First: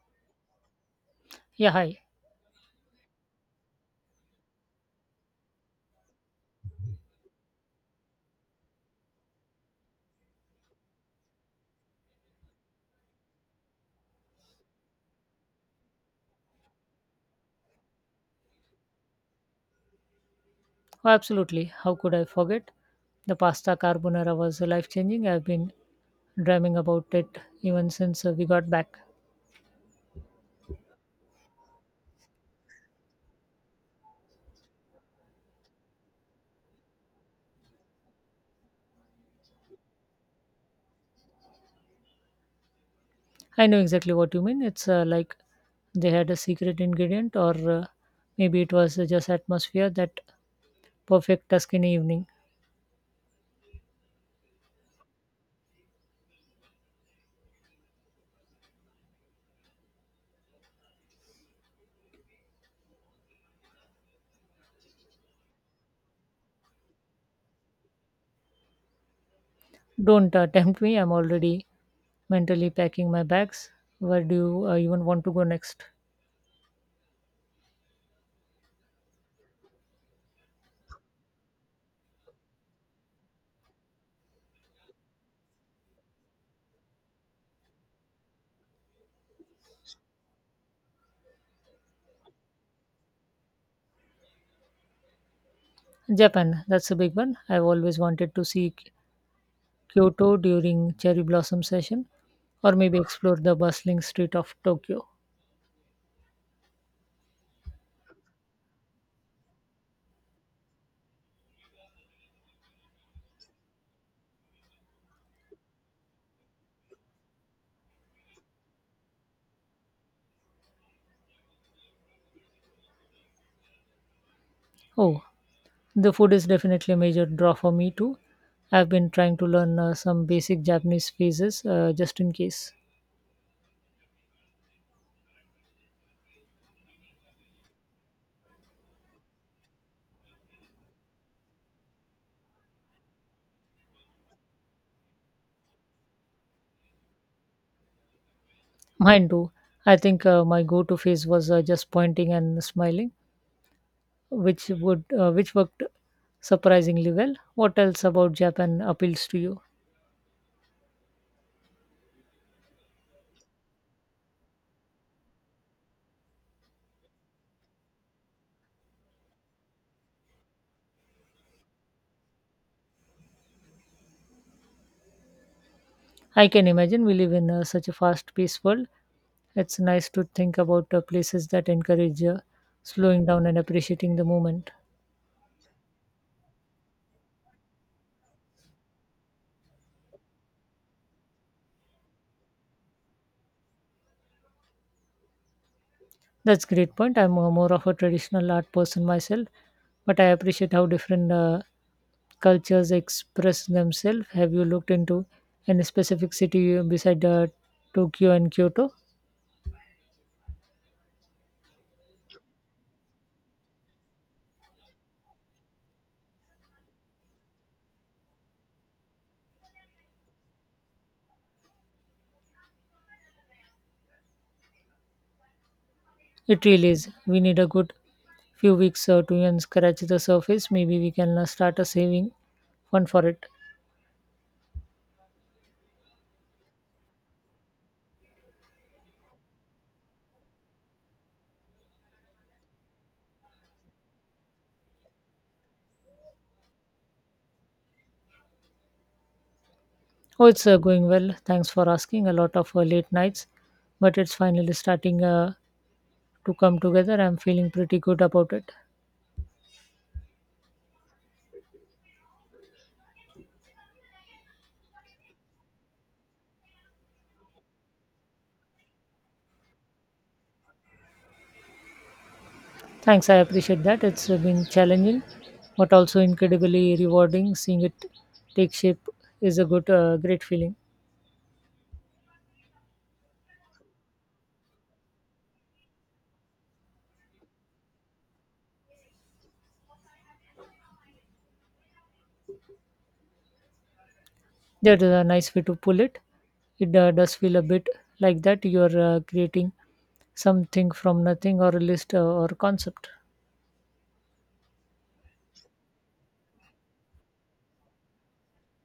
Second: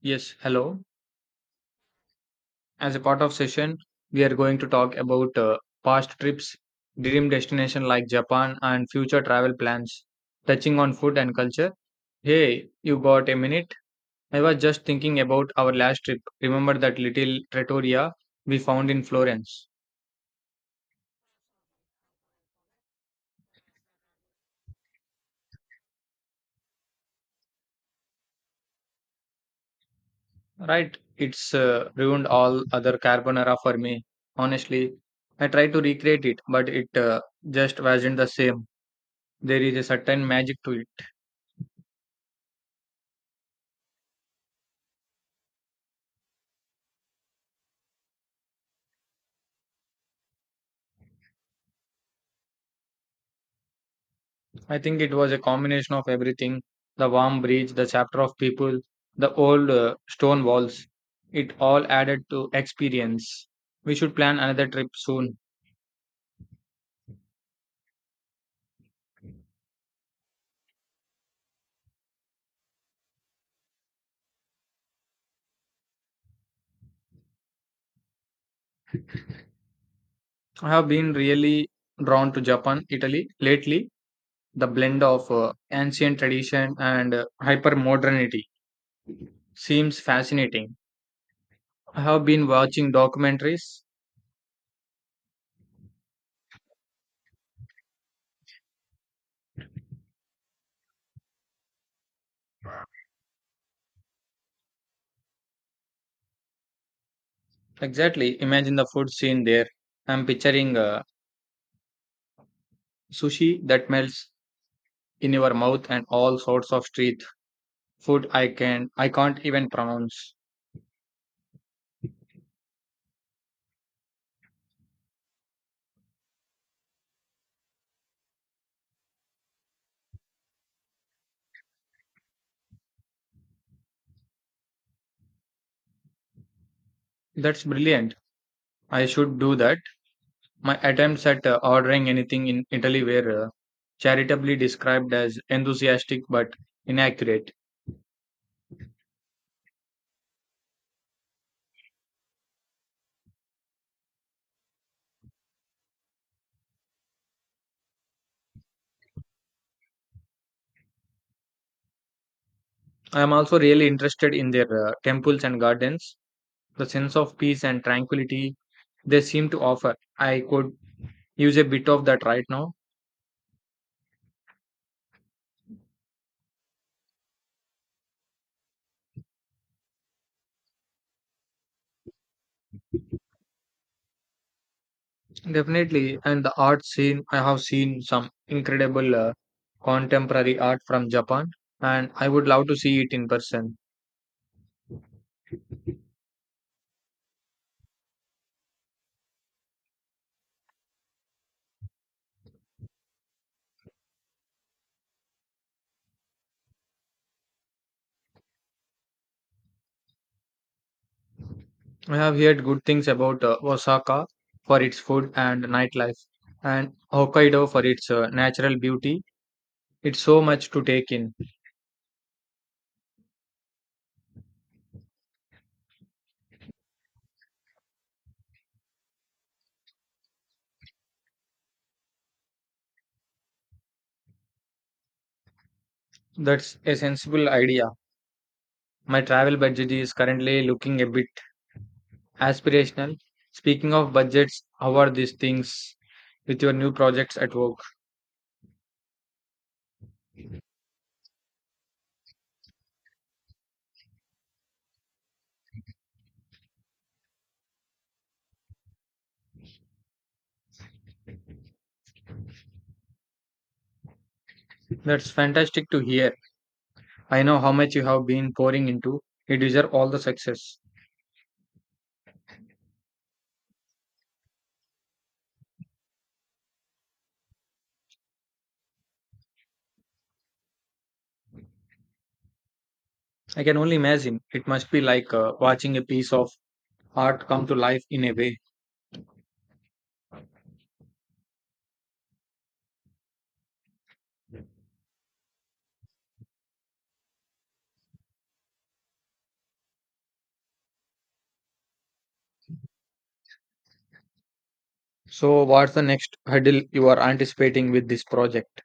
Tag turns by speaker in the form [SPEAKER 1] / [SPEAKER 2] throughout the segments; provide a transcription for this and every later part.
[SPEAKER 1] Yes, hello.
[SPEAKER 2] Yeah, hi.
[SPEAKER 1] As a part of session, we are going to talk about past trips, dream destination like Japan and future travel plans, touching on food and culture. Hey, you got a minute? I was just thinking about our last trip. Remember that little trattoria we found in Florence?
[SPEAKER 2] Oh, absolutely. How could I forget? The pasta carbonara was life changing. I've been dreaming about it even since we got back.
[SPEAKER 1] Right, it's ruined all other carbonara for me. Honestly, I tried to recreate it, but it just wasn't the same. There is a certain magic to it.
[SPEAKER 2] I know exactly what you mean. It's like they had a secret ingredient, or maybe it was just atmosphere, that perfect Tuscany evening.
[SPEAKER 1] I think it was a combination of everything, the warm breeze, the chapter of people, the old stone walls. It all added to experience. We should plan another trip soon.
[SPEAKER 2] Don't tempt me. I'm already mentally packing my bags. Where do you even want to go next?
[SPEAKER 1] I have been really drawn to Japan, Italy lately. The blend of ancient tradition and hyper modernity seems fascinating. I have been watching documentaries.
[SPEAKER 2] Japan. That's a big one. I've always wanted to see Kyoto during cherry blossom session, or maybe explore the bustling street of Tokyo.
[SPEAKER 1] Exactly, imagine the food scene there. I'm picturing sushi that melts in your mouth and all sorts of street food I can't even pronounce.
[SPEAKER 2] Oh, the food is definitely a major draw for me too. I've been trying to learn some basic Japanese phrases just in case.
[SPEAKER 1] That's brilliant. I should do that. My attempts at ordering anything in Italy were charitably described as enthusiastic but inaccurate.
[SPEAKER 2] Mine too. I think my go-to phase was just pointing and smiling, which would which worked surprisingly well. What else about Japan appeals to you?
[SPEAKER 1] I am also really interested in their temples and gardens. The sense of peace and tranquility they seem to offer. I could use a bit of that right now.
[SPEAKER 2] I can imagine we live in such a fast paced world. It's nice to think about places that encourage slowing down and appreciating the moment.
[SPEAKER 1] Definitely. And the art scene, I have seen some incredible contemporary art from Japan, and I would love to see it in person.
[SPEAKER 2] That's great point. I'm more of a traditional art person myself, but I appreciate how different cultures express themselves. Have you looked into any specific city beside Tokyo and Kyoto?
[SPEAKER 1] I have heard good things about Osaka for its food and nightlife, and Hokkaido for its natural beauty. It's so much to take in.
[SPEAKER 2] It really is. We need a good few weeks to even scratch the surface. Maybe we can start a saving fund for it.
[SPEAKER 1] That's a sensible idea. My travel budget is currently looking a bit aspirational. Speaking of budgets, how are these things with your new projects at work?
[SPEAKER 2] Oh, it's going well. Thanks for asking. A lot of late nights, but it's finally starting to come together. I'm feeling pretty good about it.
[SPEAKER 1] That's fantastic to hear. I know how much you have been pouring into. You deserve all the success.
[SPEAKER 2] Thanks, I appreciate that. It's been challenging, but also incredibly rewarding. Seeing it take shape is a great feeling.
[SPEAKER 1] I can only imagine. It must be like watching a piece of art come to life in a way.
[SPEAKER 2] That is a nice way to pull it. It does feel a bit like that. You're creating something from nothing, or a list or concept.
[SPEAKER 1] So, what's the next hurdle you are anticipating with this project?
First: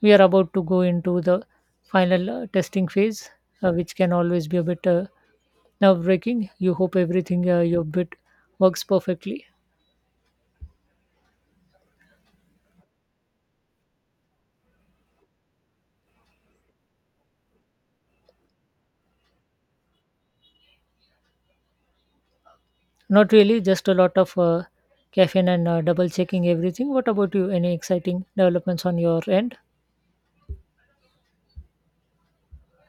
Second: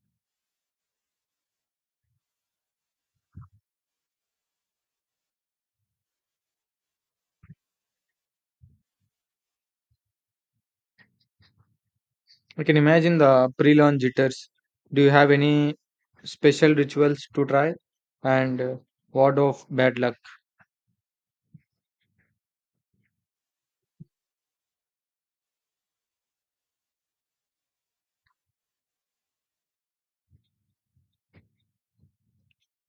[SPEAKER 2] We are about to go into the final testing phase, which can always be a bit nerve breaking. You hope everything your bit works perfectly.
[SPEAKER 1] I can imagine the pre launch jitters. Do you have any special rituals to try? And what of bad luck?
[SPEAKER 2] Not really, just a lot of caffeine and double checking everything. What about you? Any exciting developments on your end?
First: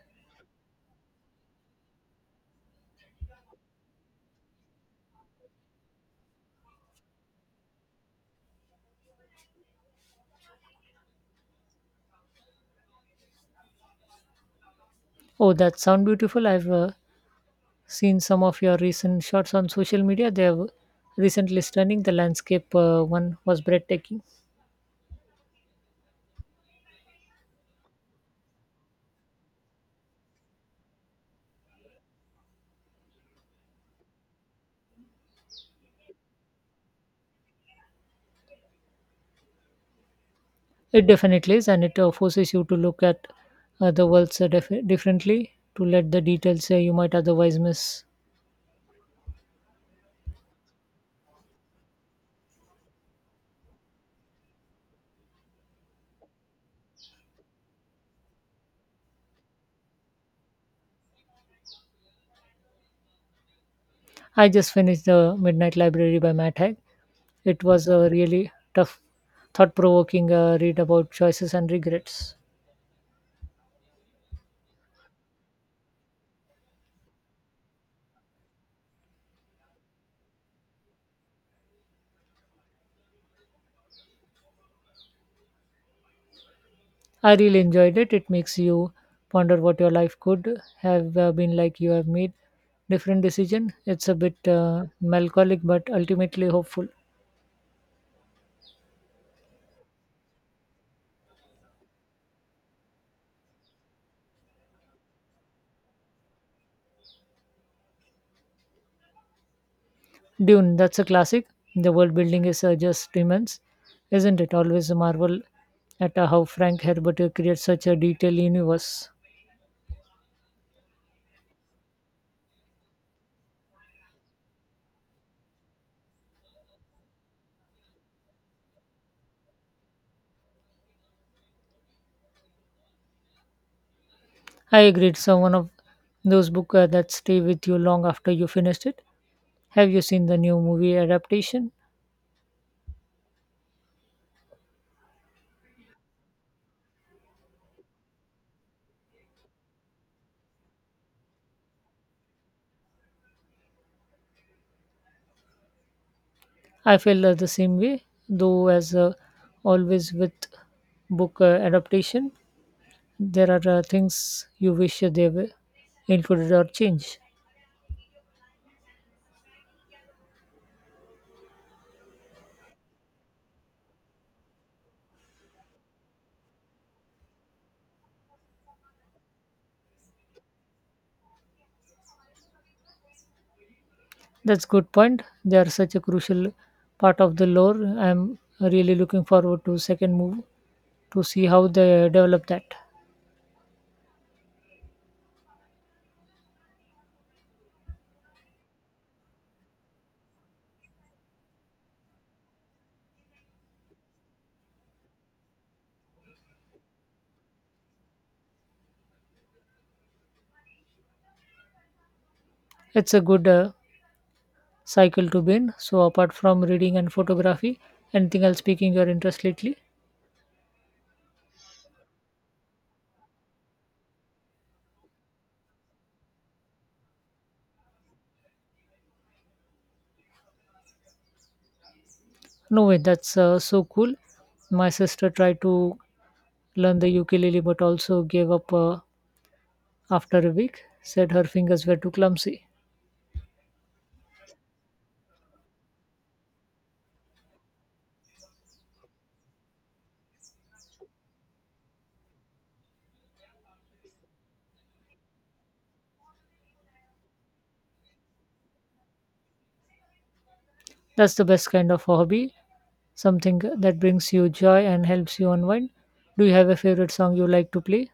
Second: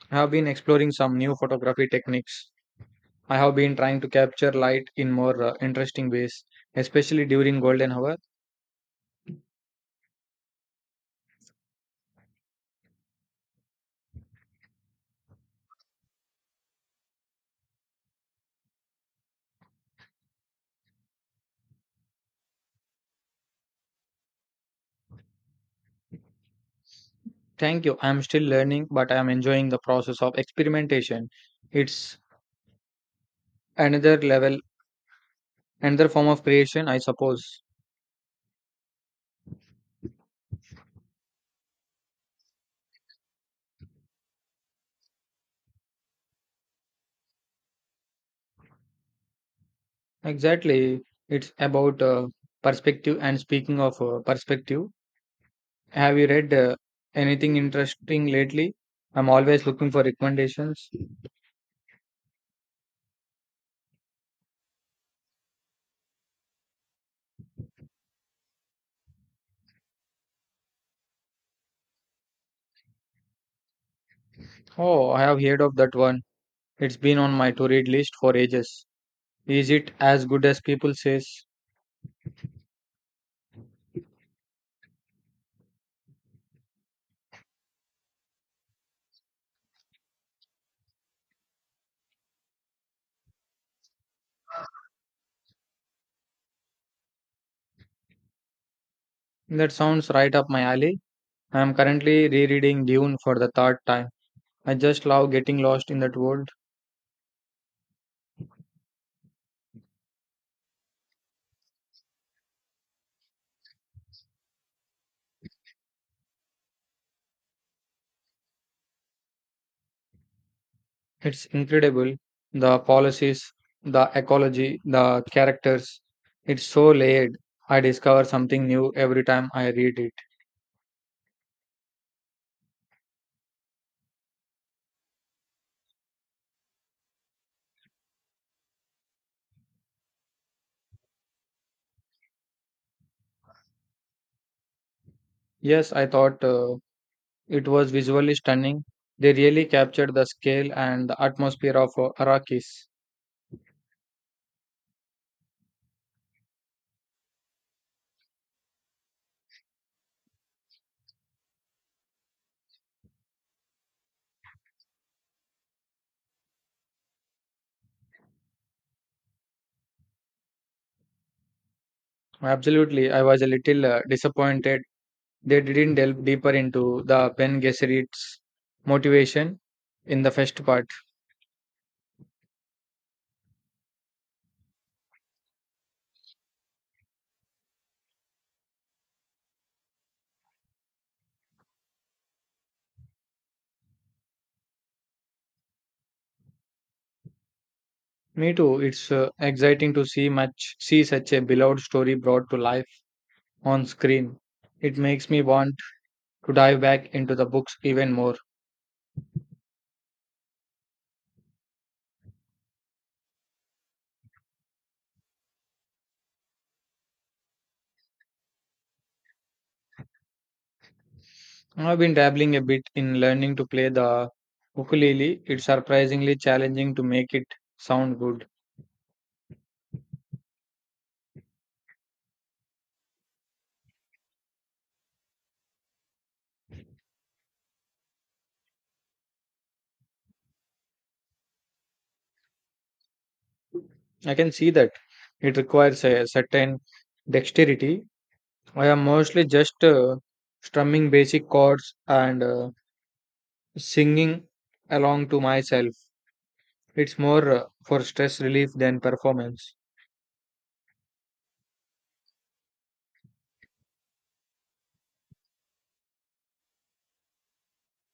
[SPEAKER 1] I have been exploring some new photography techniques. I have been trying to capture light in more interesting ways, especially during golden hour.
[SPEAKER 2] Oh, that sound beautiful. I've seen some of your recent shots on social media. They have recently stunning. The landscape one was breathtaking.
[SPEAKER 1] Thank you. I am still learning, but I am enjoying the process of experimentation. It's another level, another form of creation, I suppose.
[SPEAKER 2] It definitely is, and it forces you to look at the worlds differently, to let the details you might otherwise miss.
[SPEAKER 1] Exactly. It's about perspective. And speaking of perspective, have you read anything interesting lately? I'm always looking for recommendations.
[SPEAKER 2] I just finished The Midnight Library by Matt Haig. It was a really tough, thought provoking read about choices and regrets.
[SPEAKER 1] Oh, I have heard of that one. It's been on my to read list for ages. Is it as good as people says?
[SPEAKER 2] I really enjoyed it. It makes you ponder what your life could have been like you have made different decision. It's a bit melancholic but ultimately hopeful.
[SPEAKER 1] That sounds right up my alley. I'm currently rereading Dune for the third time. I just love getting lost in that world.
[SPEAKER 2] Dune, that's a classic. The world building is just immense, isn't it? Always a marvel at how Frank Herbert creates such a detailed universe.
[SPEAKER 1] It's incredible, the policies, the ecology, the characters. It's so layered. I discover something new every time I read it.
[SPEAKER 2] I agree. It's one of those books that stay with you long after you finished it. Have you seen the new movie adaptation?
[SPEAKER 1] Yes, I thought it was visually stunning. They really captured the scale and the atmosphere of Arrakis.
[SPEAKER 2] I feel the same way, though, as always with book adaptation, there are things you wish they were included or changed.
[SPEAKER 1] Absolutely, I was a little disappointed they didn't delve deeper into the Ben Gesserit's motivation in the first part.
[SPEAKER 2] That's good point. They are such a crucial part of the lore. I'm really looking forward to second move to see how they develop that.
[SPEAKER 1] Me too. It's exciting to see much see such a beloved story brought to life on screen. It makes me want to dive back into the books even more.
[SPEAKER 2] It's a good cycle to be in. So apart from reading and photography, anything else piquing your interest lately?
[SPEAKER 1] I've been dabbling a bit in learning to play the ukulele. It's surprisingly challenging to make it sound good.
[SPEAKER 2] No way. That's so cool. My sister tried to learn the ukulele but also gave up after a week. Said her fingers were too clumsy.
[SPEAKER 1] I can see that it requires a certain dexterity. I am mostly just strumming basic chords and singing along to myself. It's more for stress relief than performance.
[SPEAKER 2] That's the best kind of hobby, something that brings you joy and helps you unwind. Do you have a favorite song you like to play?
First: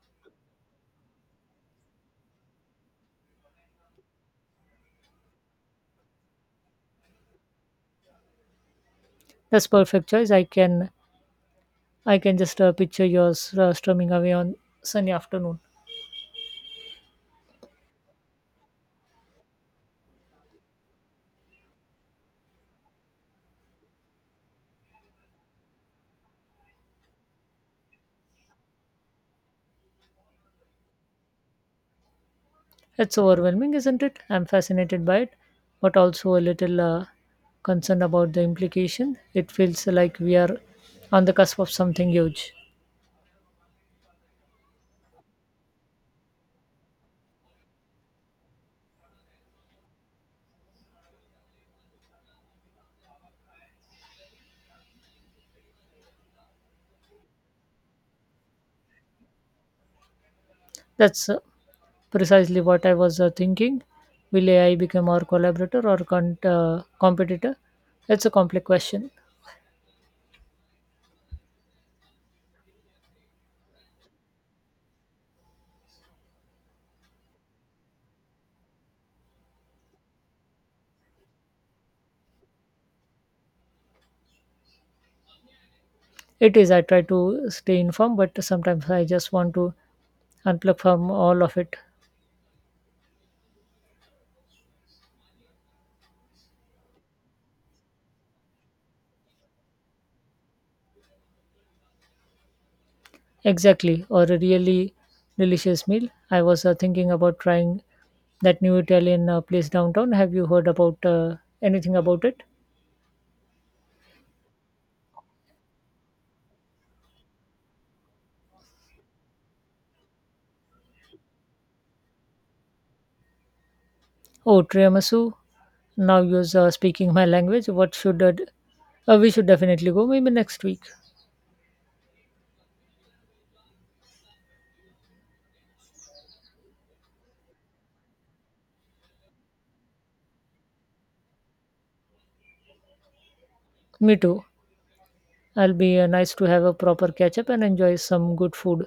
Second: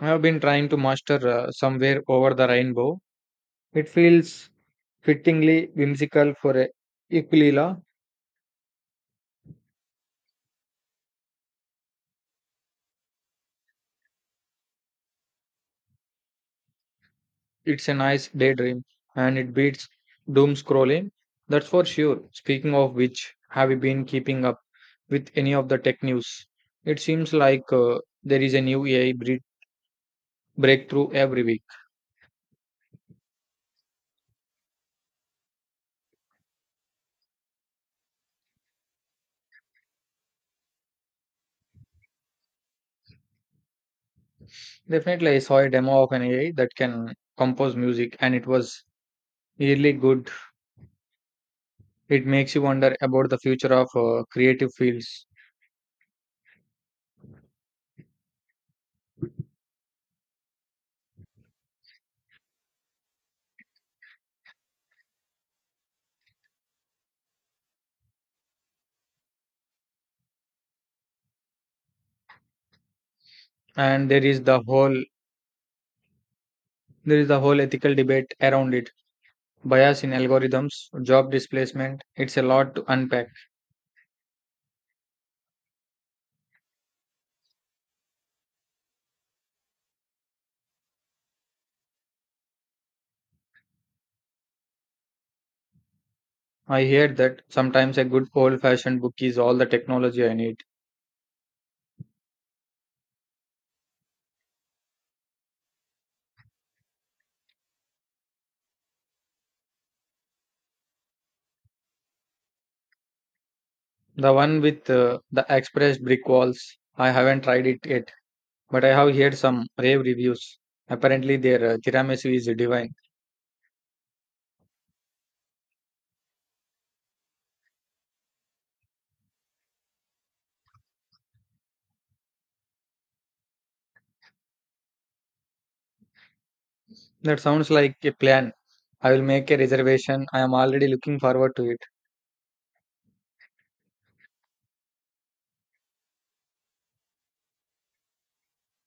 [SPEAKER 1] I have been trying to master somewhere over the rainbow. It feels fittingly whimsical for a Aquila.
[SPEAKER 2] That's perfect choice. I can just picture yours strumming away on sunny afternoon.
[SPEAKER 1] It's a nice daydream, and it beats doom scrolling. That's for sure. Speaking of which, have you been keeping up with any of the tech news? It seems like there is a new AI breakthrough every week.
[SPEAKER 2] It's overwhelming, isn't it? I'm fascinated by it, but also a little concerned about the implication. It feels like we are on the cusp of something huge.
[SPEAKER 1] Definitely, I saw a demo of an AI that can compose music, and it was really good. It makes you wonder about the future of creative fields,
[SPEAKER 2] That's precisely what I was thinking. Will AI become our collaborator or competitor? It's a complex question.
[SPEAKER 1] and there is the whole ethical debate around it, bias in algorithms, job displacement. It's a lot to unpack.
[SPEAKER 2] It is. I try to stay informed, but sometimes I just want to unplug from all of it.
[SPEAKER 1] I hear that sometimes a good old fashioned book is all the technology I need.
[SPEAKER 2] Exactly. Or a really delicious meal. I was thinking about trying that new Italian place downtown. Have you heard about anything about it?
[SPEAKER 1] The one with the expressed brick walls. I haven't tried it yet, but I have heard some rave reviews. Apparently, their tiramisu is divine.
[SPEAKER 2] Oh, tiramisu. Now you're speaking my language. We should definitely go, maybe next week.
[SPEAKER 1] That sounds like a plan. I will make a reservation. I am already looking forward to it.
[SPEAKER 2] Me too. I'll be nice to have a proper catch up and enjoy some good food.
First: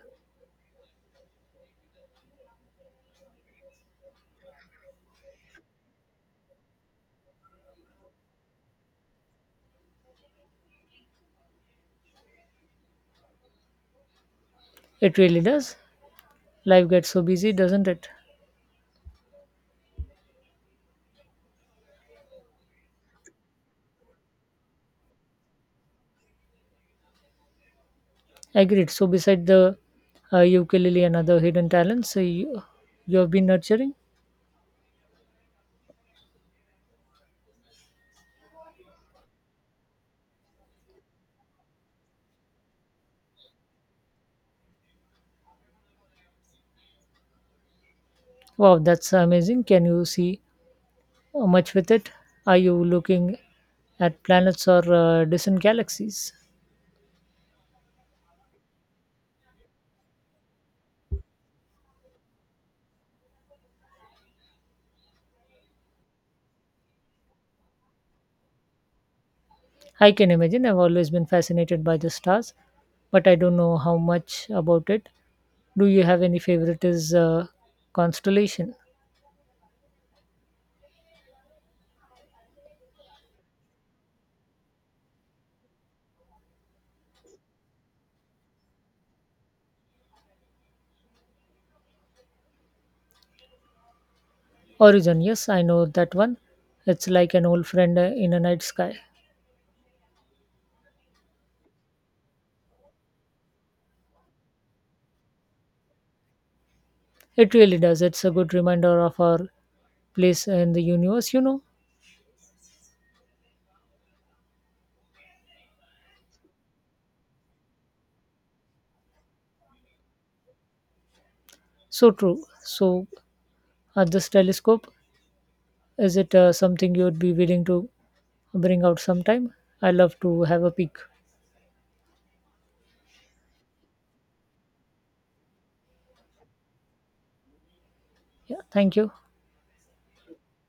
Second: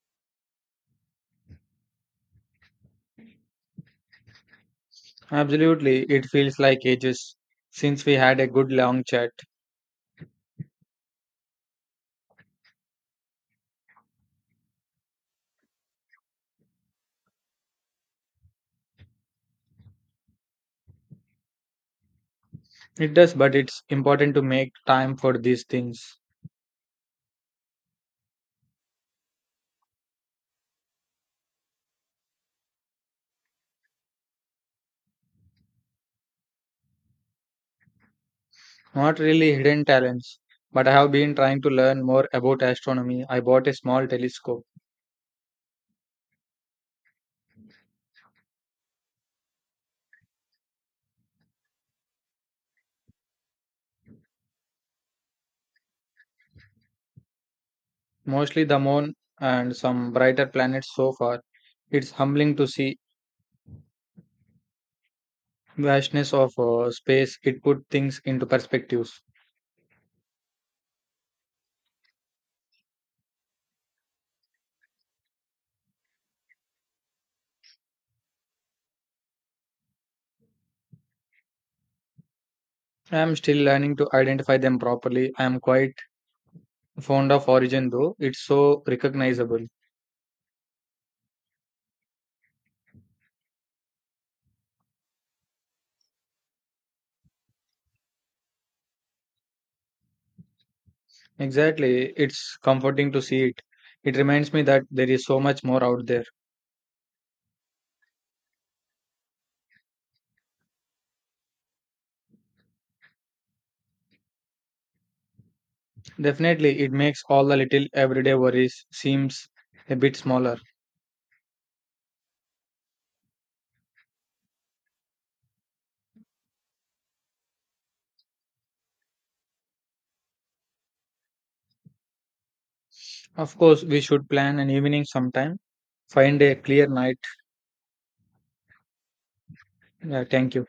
[SPEAKER 1] Absolutely, it feels like ages since we had a good long chat.
[SPEAKER 2] It really does. Life gets so busy, doesn't it?
[SPEAKER 1] It does, but it's important to make time for these things.
[SPEAKER 2] Agreed. So, beside the ukulele and other hidden talents you have been nurturing,
[SPEAKER 1] Not really hidden talents, but I have been trying to learn more about astronomy. I bought a small telescope,
[SPEAKER 2] wow, that's amazing. Can you see much with it? Are you looking at planets or distant galaxies?
[SPEAKER 1] mostly the moon and some brighter planets so far. It's humbling to see vastness of space. It put things into perspectives.
[SPEAKER 2] I can imagine. I've always been fascinated by the stars, but I don't know how much about it. Do you have any favorite is constellation?
[SPEAKER 1] I am still learning to identify them properly. I am quite fond of origin though. It's so recognizable.
[SPEAKER 2] Origin, yes, I know that one. It's like an old friend in a night sky.
[SPEAKER 1] Exactly. It's comforting to see it. It reminds me that there is so much more out there.
[SPEAKER 2] It really does. It's a good reminder of our place in the universe, you know.
[SPEAKER 1] Definitely, it makes all the little everyday worries seems a bit smaller.
[SPEAKER 2] So true. So, at this telescope, is it something you would be willing to bring out sometime? I love to have a peek.
[SPEAKER 1] Of course, we should plan an evening sometime. Find a clear night.
[SPEAKER 2] Yeah, thank you.
[SPEAKER 1] Yeah, thank you.